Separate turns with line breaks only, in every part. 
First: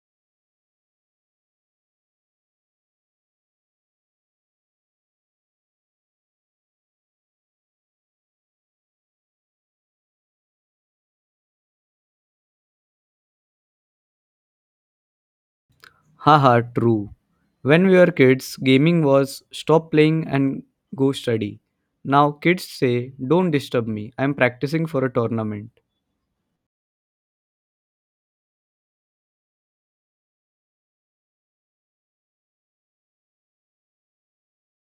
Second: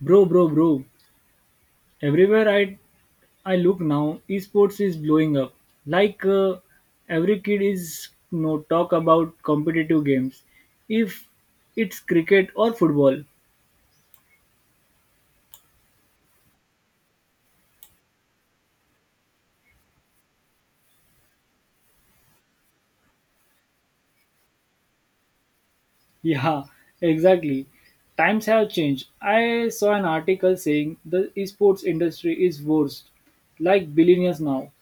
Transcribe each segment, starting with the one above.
Bro, bro, bro. Everywhere I look now, esports is blowing up. Like every kid is no talk about competitive games. If it's cricket or football.
Haha, true. When we were kids, gaming was stop playing and go study. Now kids say, don't disturb me, I'm practicing for a tournament.
Yeah, exactly. Times have changed. I saw an article saying the esports industry is worst, like billionaires now.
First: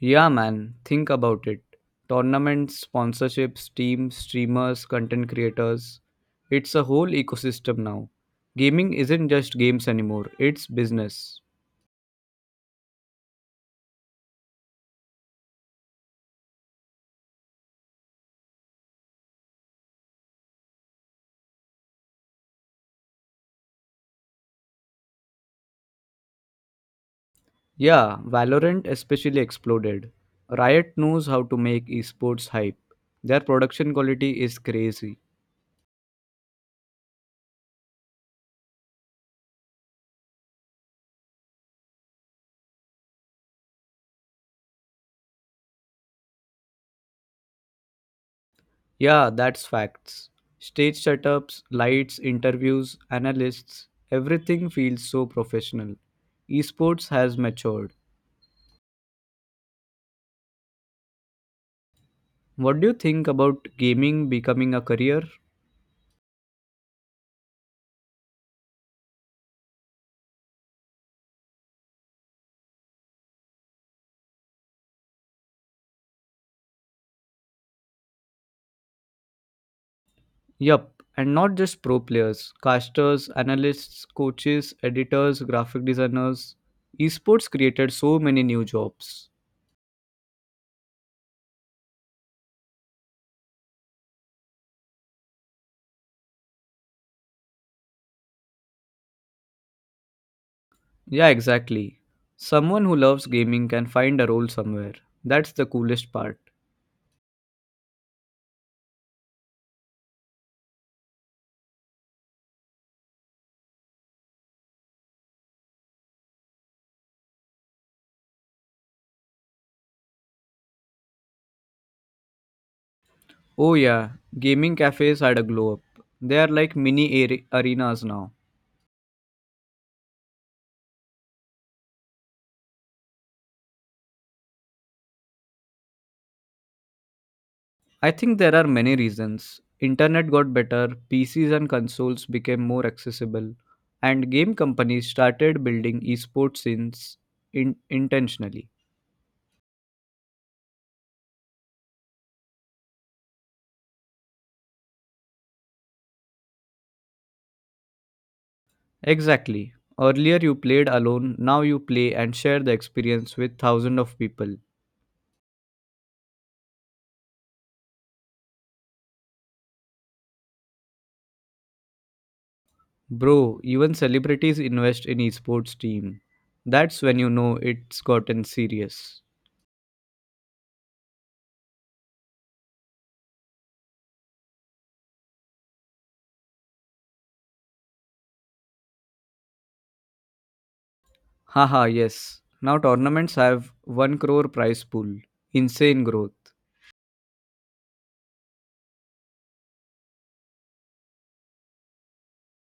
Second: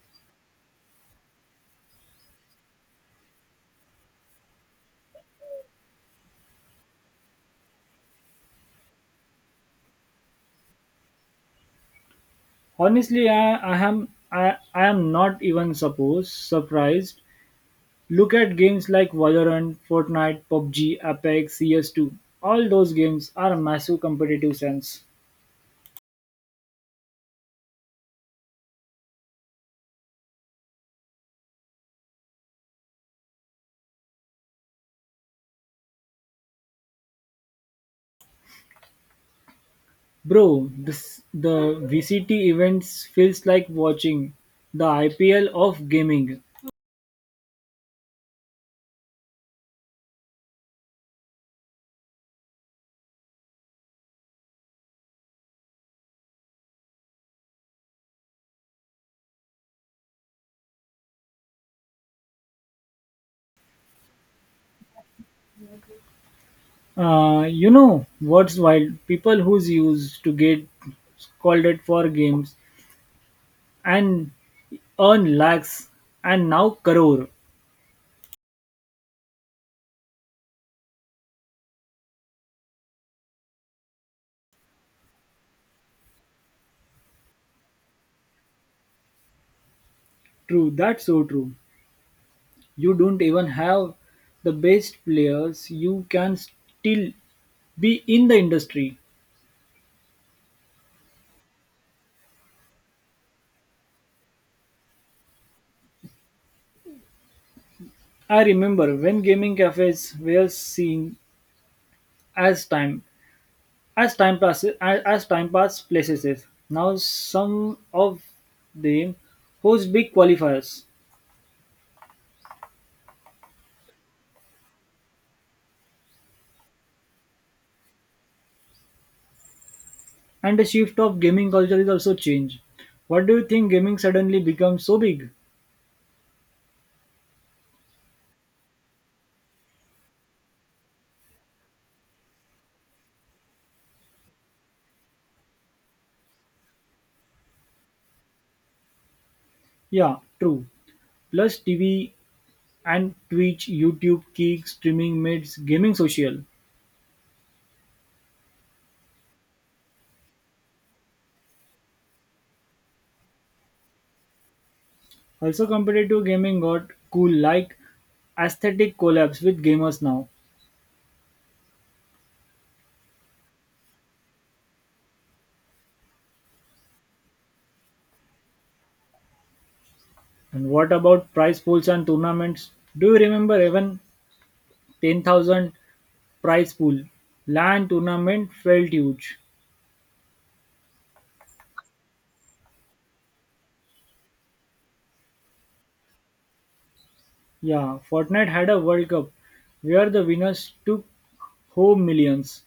Yeah, man, think about it. Tournaments, sponsorships, teams, streamers, content creators. It's a whole ecosystem now. Gaming isn't just games anymore, it's business.
Honestly, I am not even supposed surprised. Look at games like Valorant, Fortnite, PUBG, Apex, CS2. All those games are massive competitive sense.
Yeah, Valorant especially exploded. Riot knows how to make esports hype. Their production quality is crazy.
Bro, this the VCT events feels like watching the IPL of gaming.
Yeah, that's facts. Stage setups, lights, interviews, analysts, everything feels so professional. Esports has matured. What do you think about gaming becoming a career?
You know what's wild? People who's used to get scolded for games and earn lakhs and now crore.
Yup, and not just pro players, casters, analysts, coaches, editors, graphic designers. Esports created so many new jobs.
True, that's so true. You don't even have the best players. You can still be in the industry.
Yeah, exactly. Someone who loves gaming can find a role somewhere. That's the coolest part.
I remember when gaming cafes were seen as time as time passes as time pass places. Now some of them host big qualifiers,
Oh yeah, gaming cafes had a glow up. They are like mini arenas now.
and the shift of gaming culture is also changed. What do you think gaming suddenly becomes so big?
I think there are many reasons. Internet got better, PCs and consoles became more accessible, and game companies started building esports scenes intentionally.
Yeah, true. Plus TV and Twitch, YouTube, Kick, streaming mates, gaming social.
Exactly. Earlier you played alone, now you play and share the experience with thousands of people.
Also competitive gaming got cool like aesthetic collabs with gamers now.
Bro, even celebrities invest in esports team. That's when you know it's gotten serious.
And what about prize pools and tournaments? Do you remember even 10,000 prize pool? LAN tournament felt huge.
Haha, yes. Now tournaments have 1 crore prize pool. Insane growth.
Yeah, Fortnite had a World Cup where the winners took home millions.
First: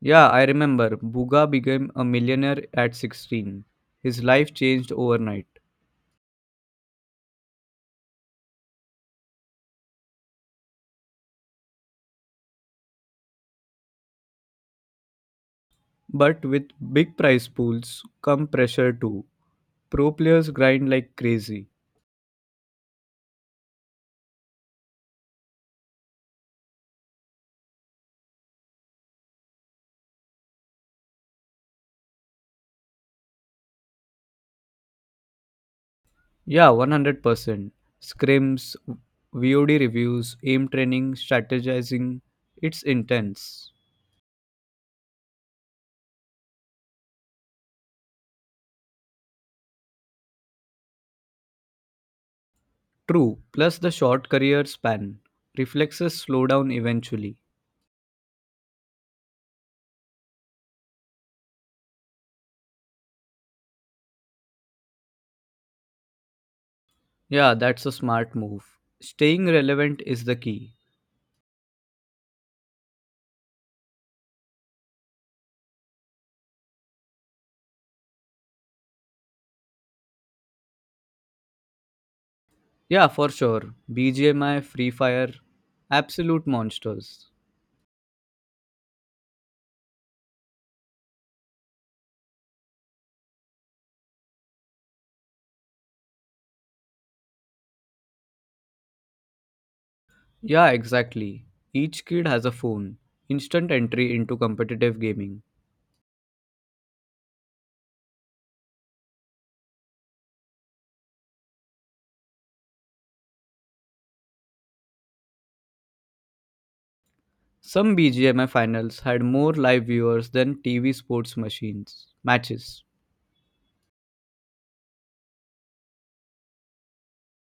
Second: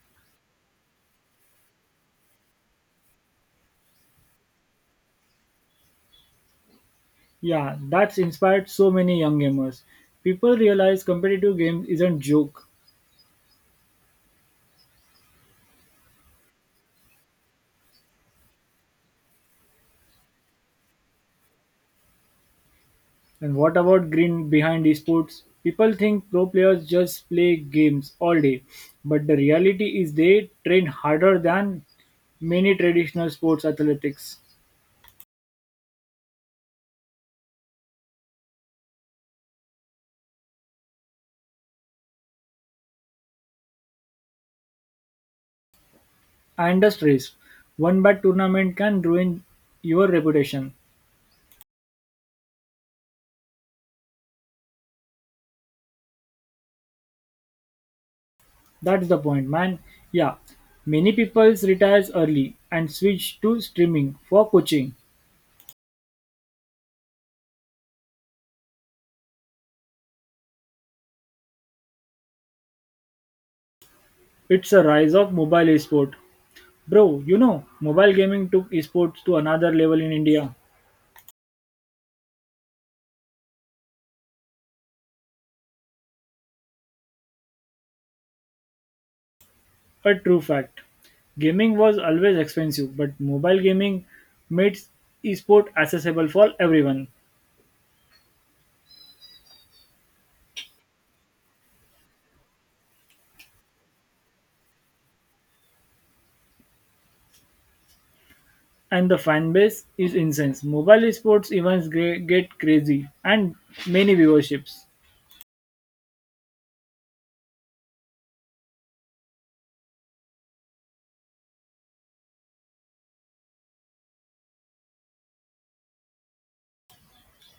Yeah, I remember. Buga became a millionaire at 16. His life changed overnight.
Yeah, that's inspired so many young gamers. People realize competitive games isn't joke.
But with big prize pools come pressure too. Pro players grind like crazy.
And what about green behind esports? People think pro players just play games all day, but the reality is they train harder than many traditional sports athletics.
Yeah, 100%. Scrims, VOD reviews, aim training, strategizing. It's intense.
Industries: one bad tournament can ruin your reputation.
True, plus the short career span. Reflexes slow down eventually.
That's the point, man. Yeah, many people retires early and switch to streaming for coaching.
Yeah, that's a smart move. Staying relevant is the key.
It's a rise of mobile esport. Bro, mobile gaming took esports to another level in India.
Yeah, for sure. BGMI, Free Fire, absolute monsters.
A true fact. Gaming was always expensive, but mobile gaming made esport accessible for everyone.
Yeah, exactly. Each kid has a phone. Instant entry into competitive gaming.
And the fan base is insane. Mobile esports events get crazy and many viewerships.
Some BGMI finals had more live viewers than TV sports machines matches.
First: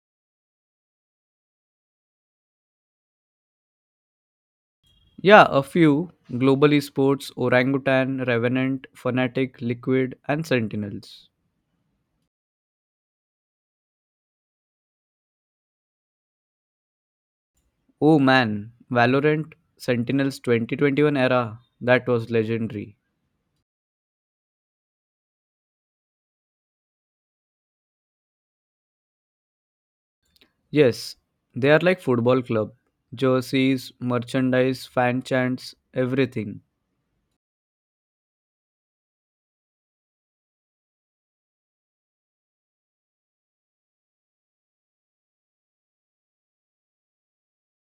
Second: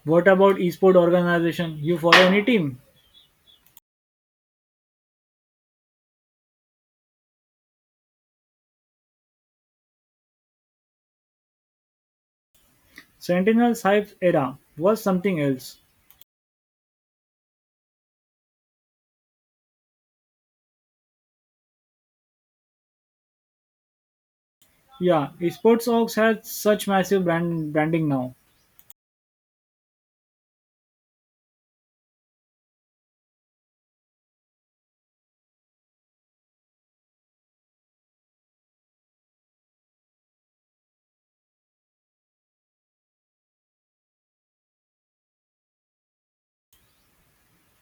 What about esport organization? You follow any team?
Yeah, a few Global Esports, Orangutan, Revenant, Fnatic, Liquid, and Sentinels.
Sentinel's hype era was something else.
Oh man, Valorant Sentinels 2021 era, that was legendary.
Yeah, esports orgs has such massive branding now.
Yes, they are like football club. Jerseys, merchandise, fan chants, everything.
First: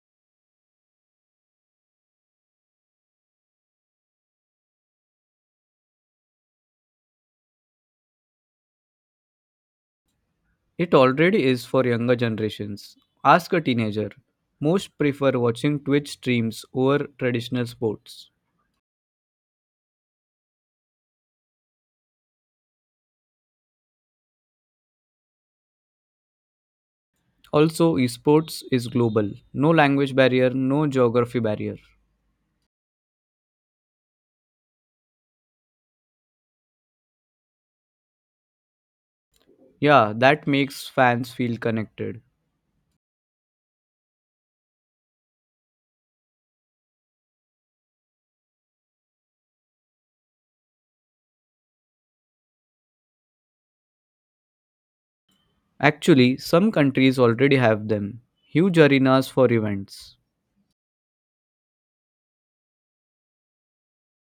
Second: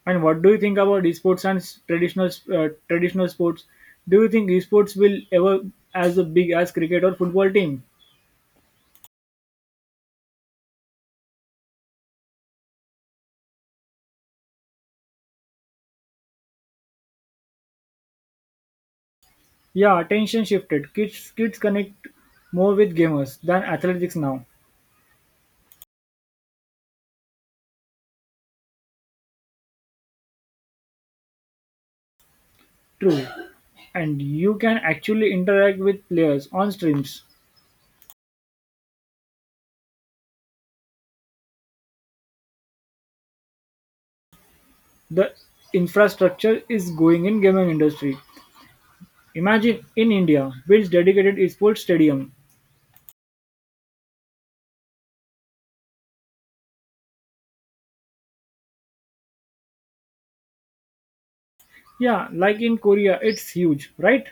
And what do you think about esports and traditional sports? Do you think esports will ever as a big as cricket or football team?
It already is for younger generations. Ask a teenager. Most prefer watching Twitch streams over traditional sports.
Yeah, attention shifted. Kids connect more with gamers than athletics now.
Also, esports is global. No language barrier, no geography barrier.
True, and you can actually interact with players on streams.
Yeah, that makes fans feel connected.
The infrastructure is going in gaming industry. Imagine in India builds dedicated esports stadium.
Actually, some countries already have them. Huge arenas for events.
Yeah, like in Korea, it's huge, right?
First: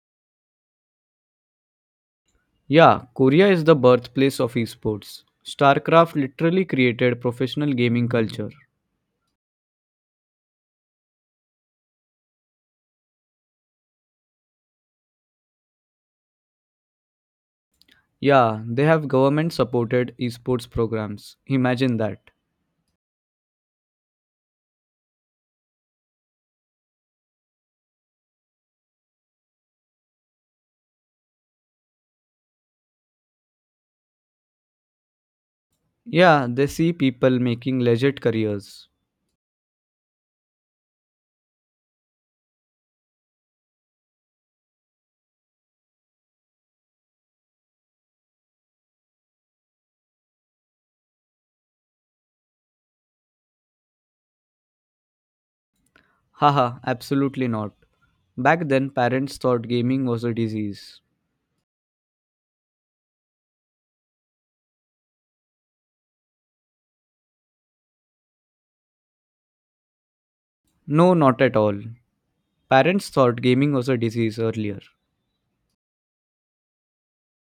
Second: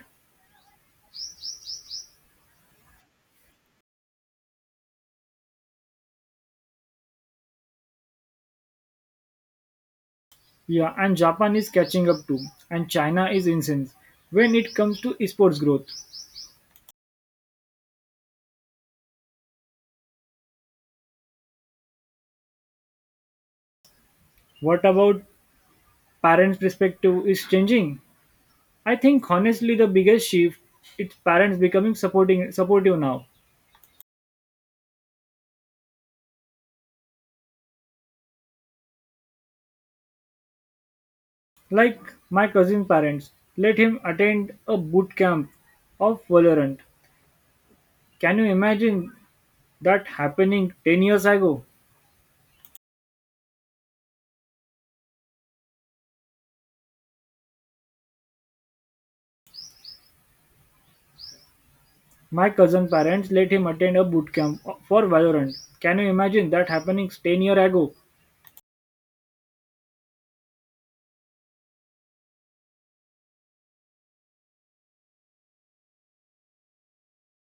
Yeah, Korea is the birthplace of esports. StarCraft literally created professional gaming culture.
Yeah, and Japan is catching up too, and China is insane when it comes to esports growth.
Yeah, they have government supported esports programs. Imagine that.
What about parents' perspective is changing? I think honestly the biggest shift is parents becoming supporting supportive now.
Yeah, they see people making legit careers.
Like my cousin's parents, let him attend a boot camp of Valorant. Can you imagine that happening 10 years ago?
Haha, absolutely not. Back then, parents thought gaming was a disease.
My cousin parents let him attend a boot camp for Valorant. Can you imagine that happening 10-year ago?
No, not at all. Parents thought gaming was a disease earlier.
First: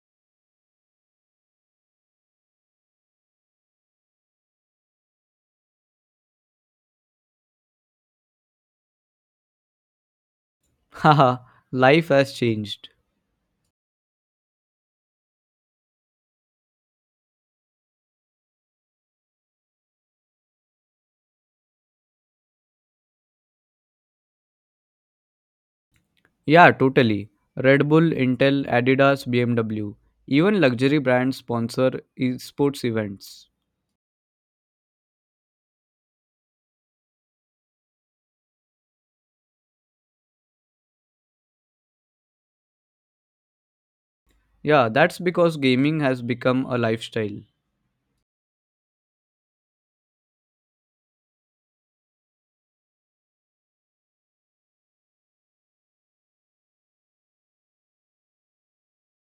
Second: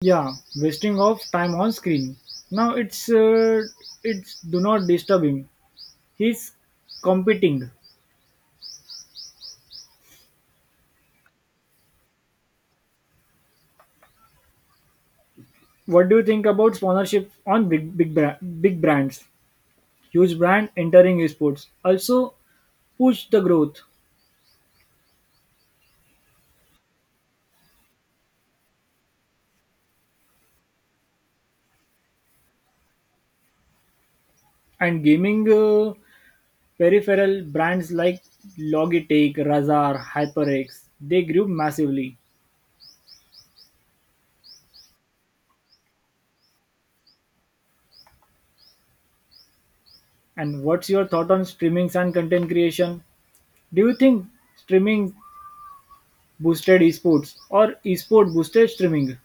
Yeah, wasting of time on screen. Now it's do not disturb him. He's competing.
Haha, life has changed.
What do you think about sponsorship on big brands? Huge brand entering esports also push the growth.
Yeah, totally. Red Bull, Intel, Adidas, BMW. Even luxury brands sponsor esports events.
And gaming peripheral brands like Logitech, Razer, HyperX, they grew massively.
Yeah, that's because gaming has become a lifestyle.
And what's your thought on streamings and content creation? Do you think streaming boosted esports or esport boosted streaming?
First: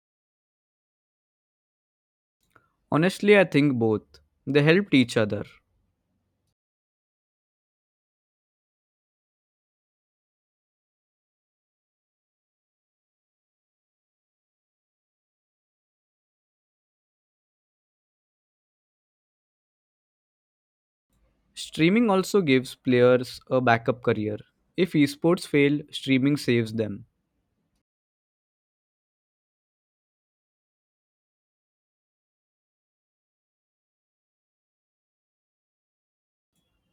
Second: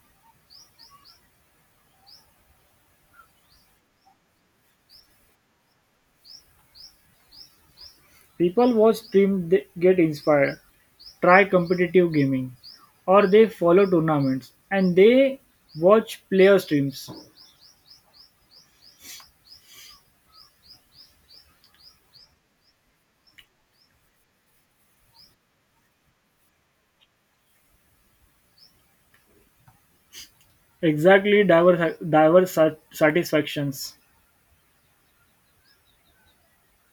Honestly, I think both. They helped each other.
People watch stream, they get inspired, try competitive gaming, or they follow tournaments and they watch player streams.
Streaming also gives players a backup career. If esports fail, streaming saves them.
Exactly, diverse satisfactions.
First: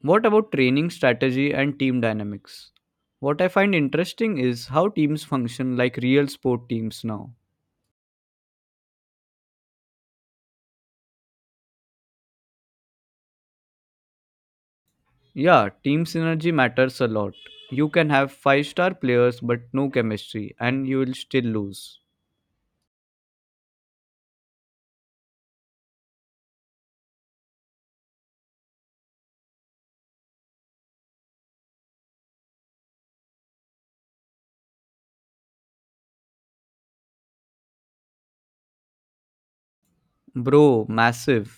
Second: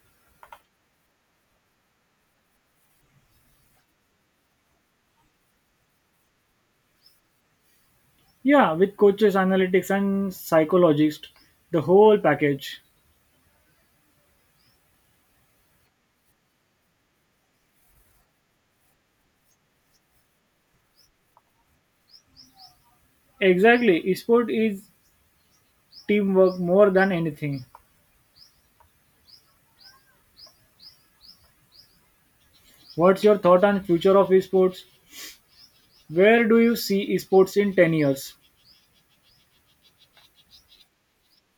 What about training strategy and team dynamics? What I find interesting is how teams function like real sport teams now.
Yeah, with coaches, analytics, and psychologists, the whole package.
Yeah, team synergy matters a lot. You can have five-star players but no chemistry and you will still lose.
Exactly, esport is teamwork more than anything. What's your thought on future of esports? Where do you see esports in 10 years?
Bro, massive.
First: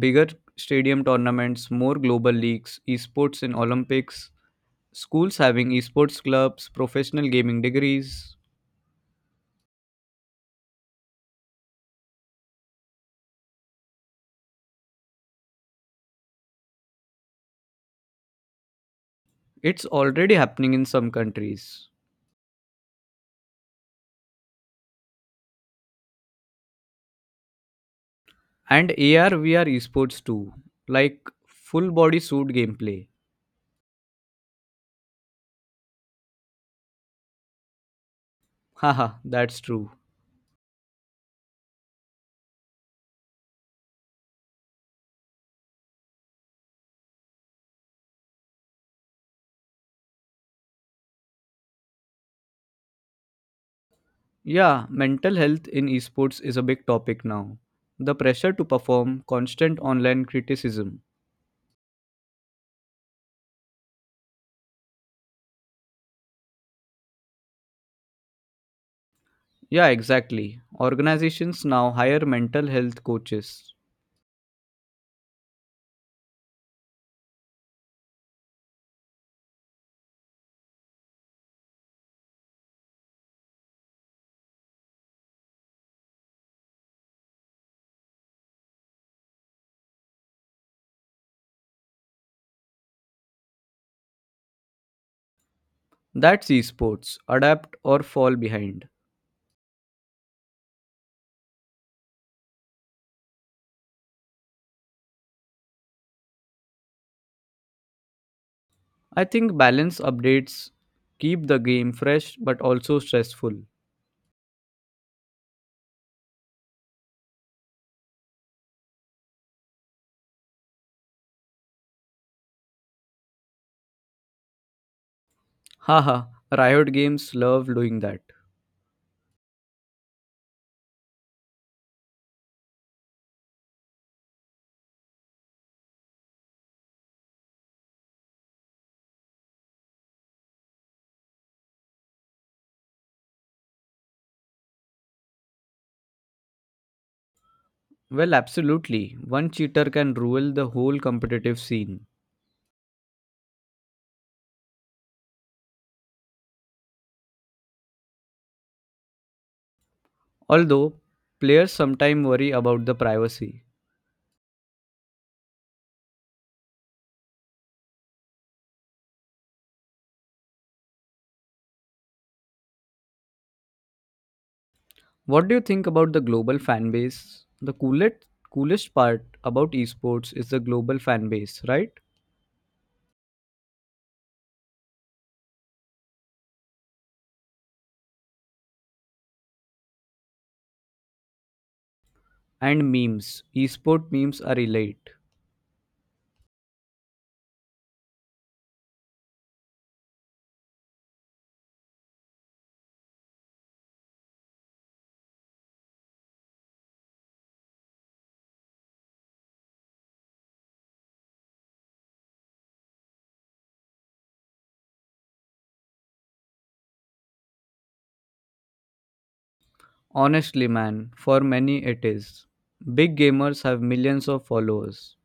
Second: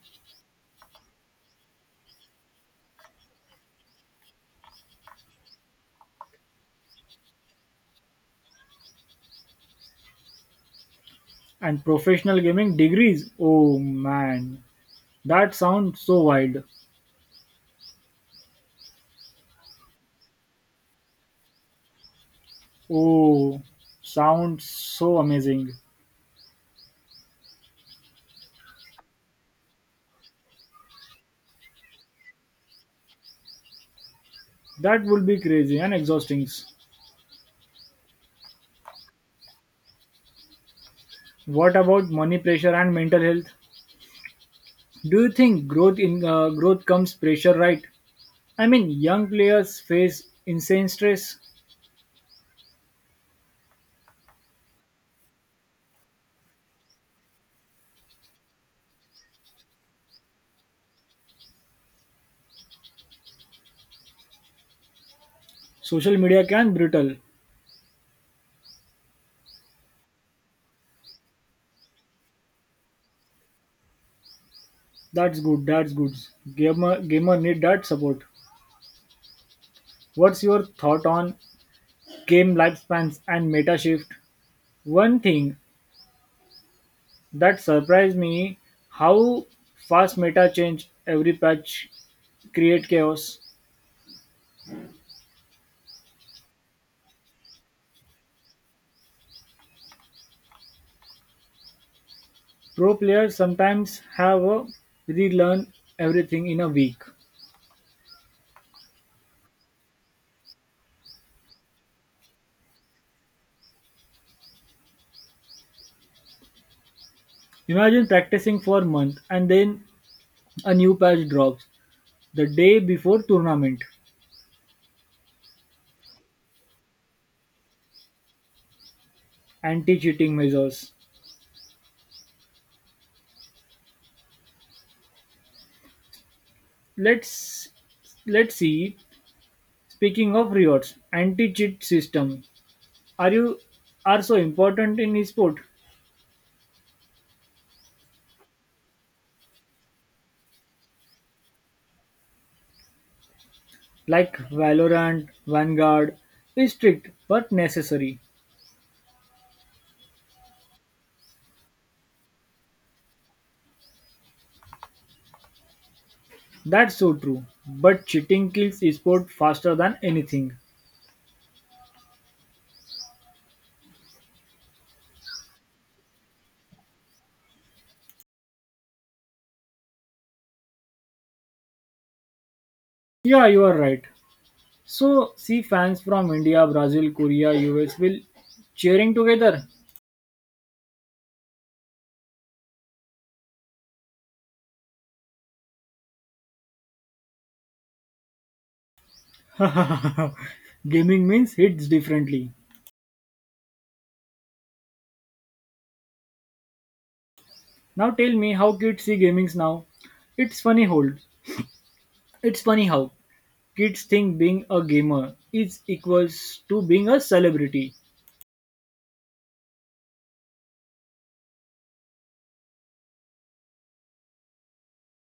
Bigger stadium tournaments, more global leagues, esports in Olympics, schools having esports clubs, professional gaming degrees.
And professional gaming degrees? Oh man, that sounds so wild.
It's already happening in some countries.
Oh, sounds so amazing.
And AR VR esports too, like full body suit gameplay.
That would be crazy and exhausting.
Haha, that's true.
What about money pressure and mental health? Do you think growth comes pressure, right? I mean, young players face insane stress.
Yeah, mental health in esports is a big topic now. The pressure to perform, constant online criticism.
Social media can brutal.
Yeah, exactly. Organizations now hire mental health coaches.
That's good. That's good. Gamer need that support. What's your thought on game lifespans and meta shift? One thing that surprised me how fast meta change every patch create chaos.
That's esports. Adapt or fall behind.
Pro players sometimes have a relearn everything in a week.
I think balance updates keep the game fresh but also stressful.
Imagine practicing for a month and then a new patch drops the day before tournament.
Haha, Riot Games love doing that.
Anti-cheating measures. Let's let's see. Speaking of rewards, anti-cheat system are you are so important in esport
Well, absolutely. One cheater can rule the whole competitive scene.
like Valorant, Vanguard is strict but necessary.
Although, players sometimes worry about the privacy.
That's so true. But cheating kills esport faster than anything.
What do you think about the global fan base? The coolest part about esports is the global fan base, right?
Yeah, you are right. So, see fans from India, Brazil, Korea, US will cheering together.
And memes. Esport memes are elite.
Gaming means hits differently. Now tell me how kids see gamings now. It's funny hold. It's funny how kids think being a gamer is equals to being a celebrity.
Honestly, man, for many it is. Big gamers have millions of followers.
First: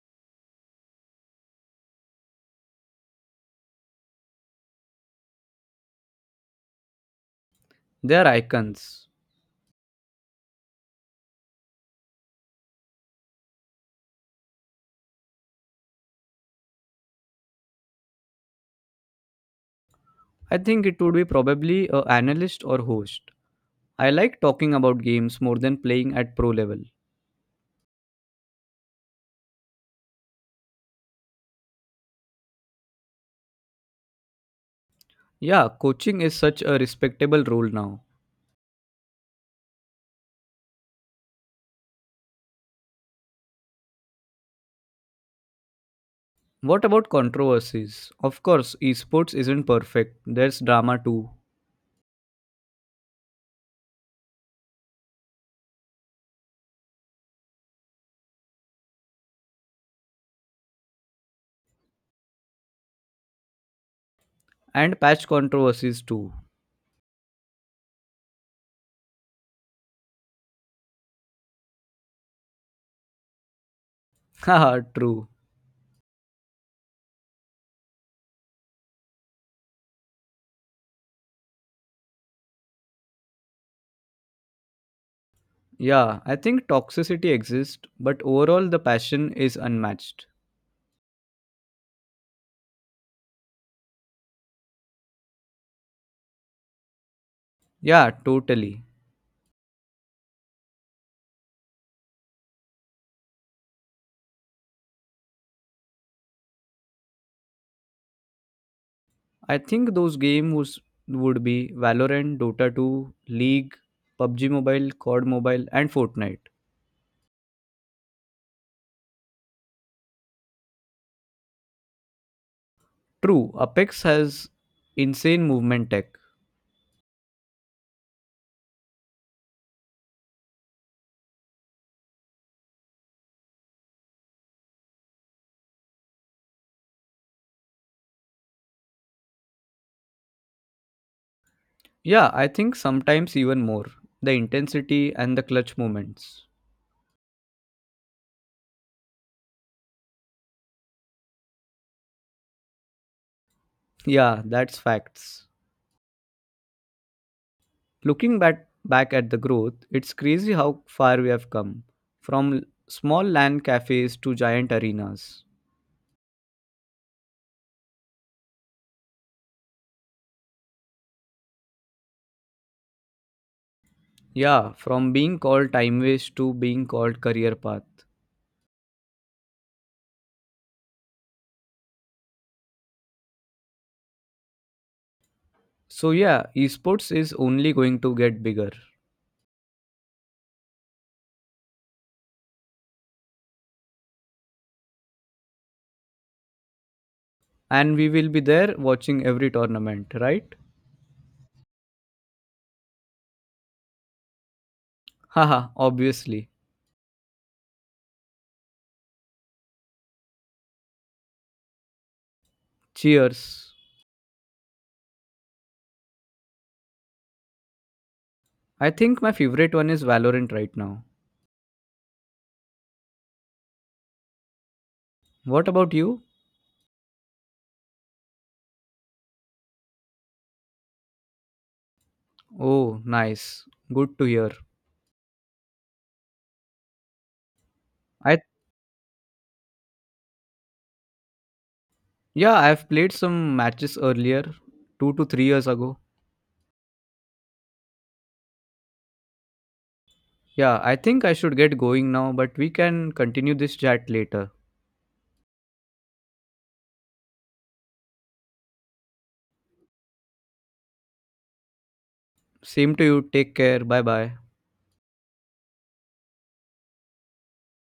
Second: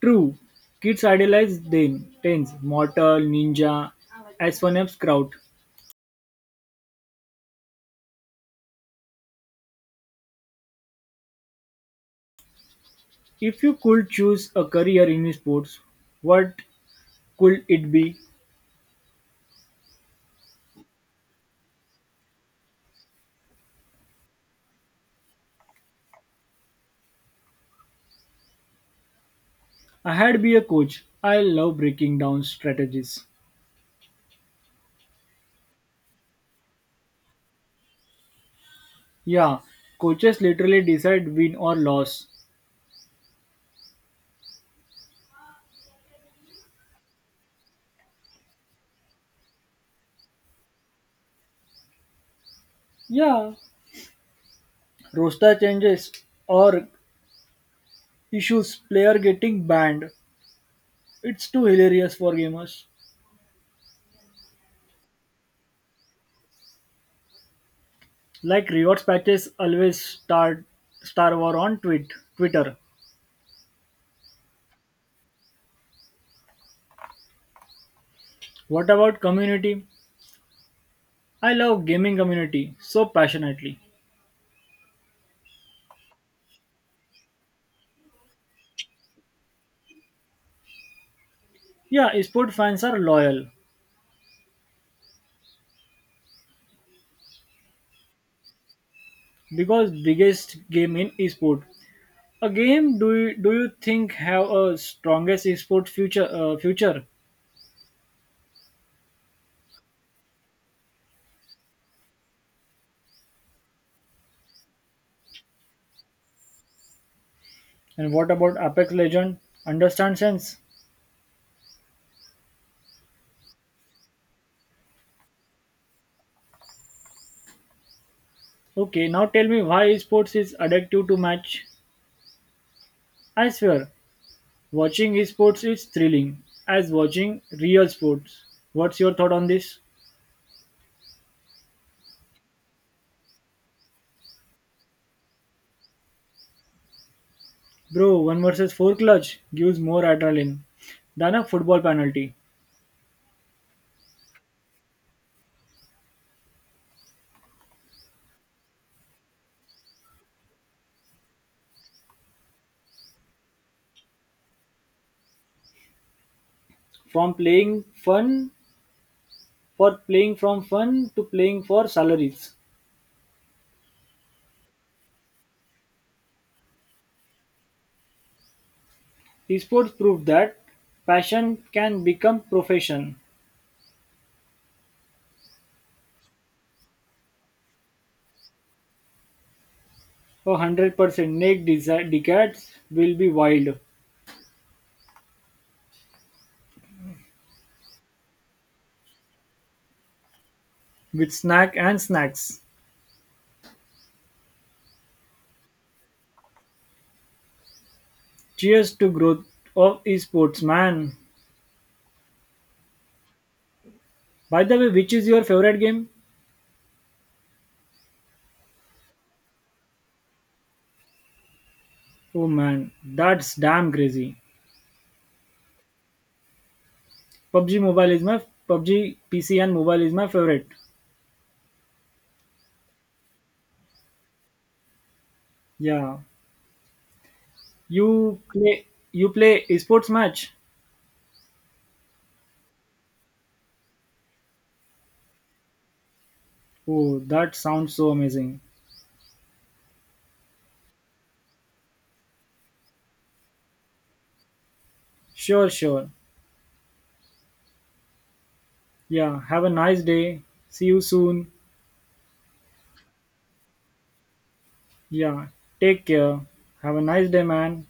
True. Kids idolize them tens, mortal, ninja, as one apps crowd.
They are icons.
If you could choose a career in sports, what could it be?
I think it would be probably a analyst or host. I like talking about games more than playing at pro level.
I had be a coach. I love breaking down strategies.
Yeah, coaching is such a respectable role now.
Yeah, coaches literally decide win or loss.
What about controversies? Of course, esports isn't perfect. There's drama too.
Yeah, roster changes or issues player getting banned. It's too hilarious for gamers.
And patch controversies too.
Like rewards patches always start Star War on tweet Twitter.
Haha, true.
What about community? I love gaming community so passionately.
Yeah, I think toxicity exists, but overall the passion is unmatched.
Yeah, esport fans are loyal
Yeah, totally.
because biggest game in esport. A game do you think have a strongest esport future?
I think those games would be Valorant, Dota 2, League, PUBG Mobile, COD Mobile, and Fortnite.
And what about Apex Legend? Understand sense?
True, Apex has insane movement tech.
Okay, now tell me why esports is addictive to match. I swear, watching esports is thrilling as watching real sports. What's your thought on this?
Yeah, I think sometimes even more. The intensity and the clutch moments.
Bro, 1 versus 4 clutch gives more adrenaline than a football penalty.
Yeah, that's facts. Looking back at the growth, it's crazy how far we have come from small land cafes to giant arenas.
From playing fun for Playing from fun to playing for salaries.
Yeah, from being called time waste to being called career path.
Esports prove that passion can become profession.
So yeah, esports is only going to get bigger
100% next decades will be wild
and we will be there watching every tournament, right?
with snack and snacks.
Haha, obviously.
Cheers to growth of esports man.
Cheers.
By the way, which is your favorite game?
I think my favorite one is Valorant right now.
Oh man, that's damn crazy.
What about you?
PUBG Mobile is my PUBG PC and mobile is my favorite.
Oh, nice. Good to hear.
Yeah.
I
You play you play esports match?
Yeah, I've played some matches earlier, 2 to 3 years ago.
Oh, that sounds so amazing.
Yeah, I think I should get going now, but we can continue this chat later.
Sure, sure. Yeah, have a nice day. See you soon.
Same to you. Take care. Bye bye.
Yeah, take care. Have a nice day, man.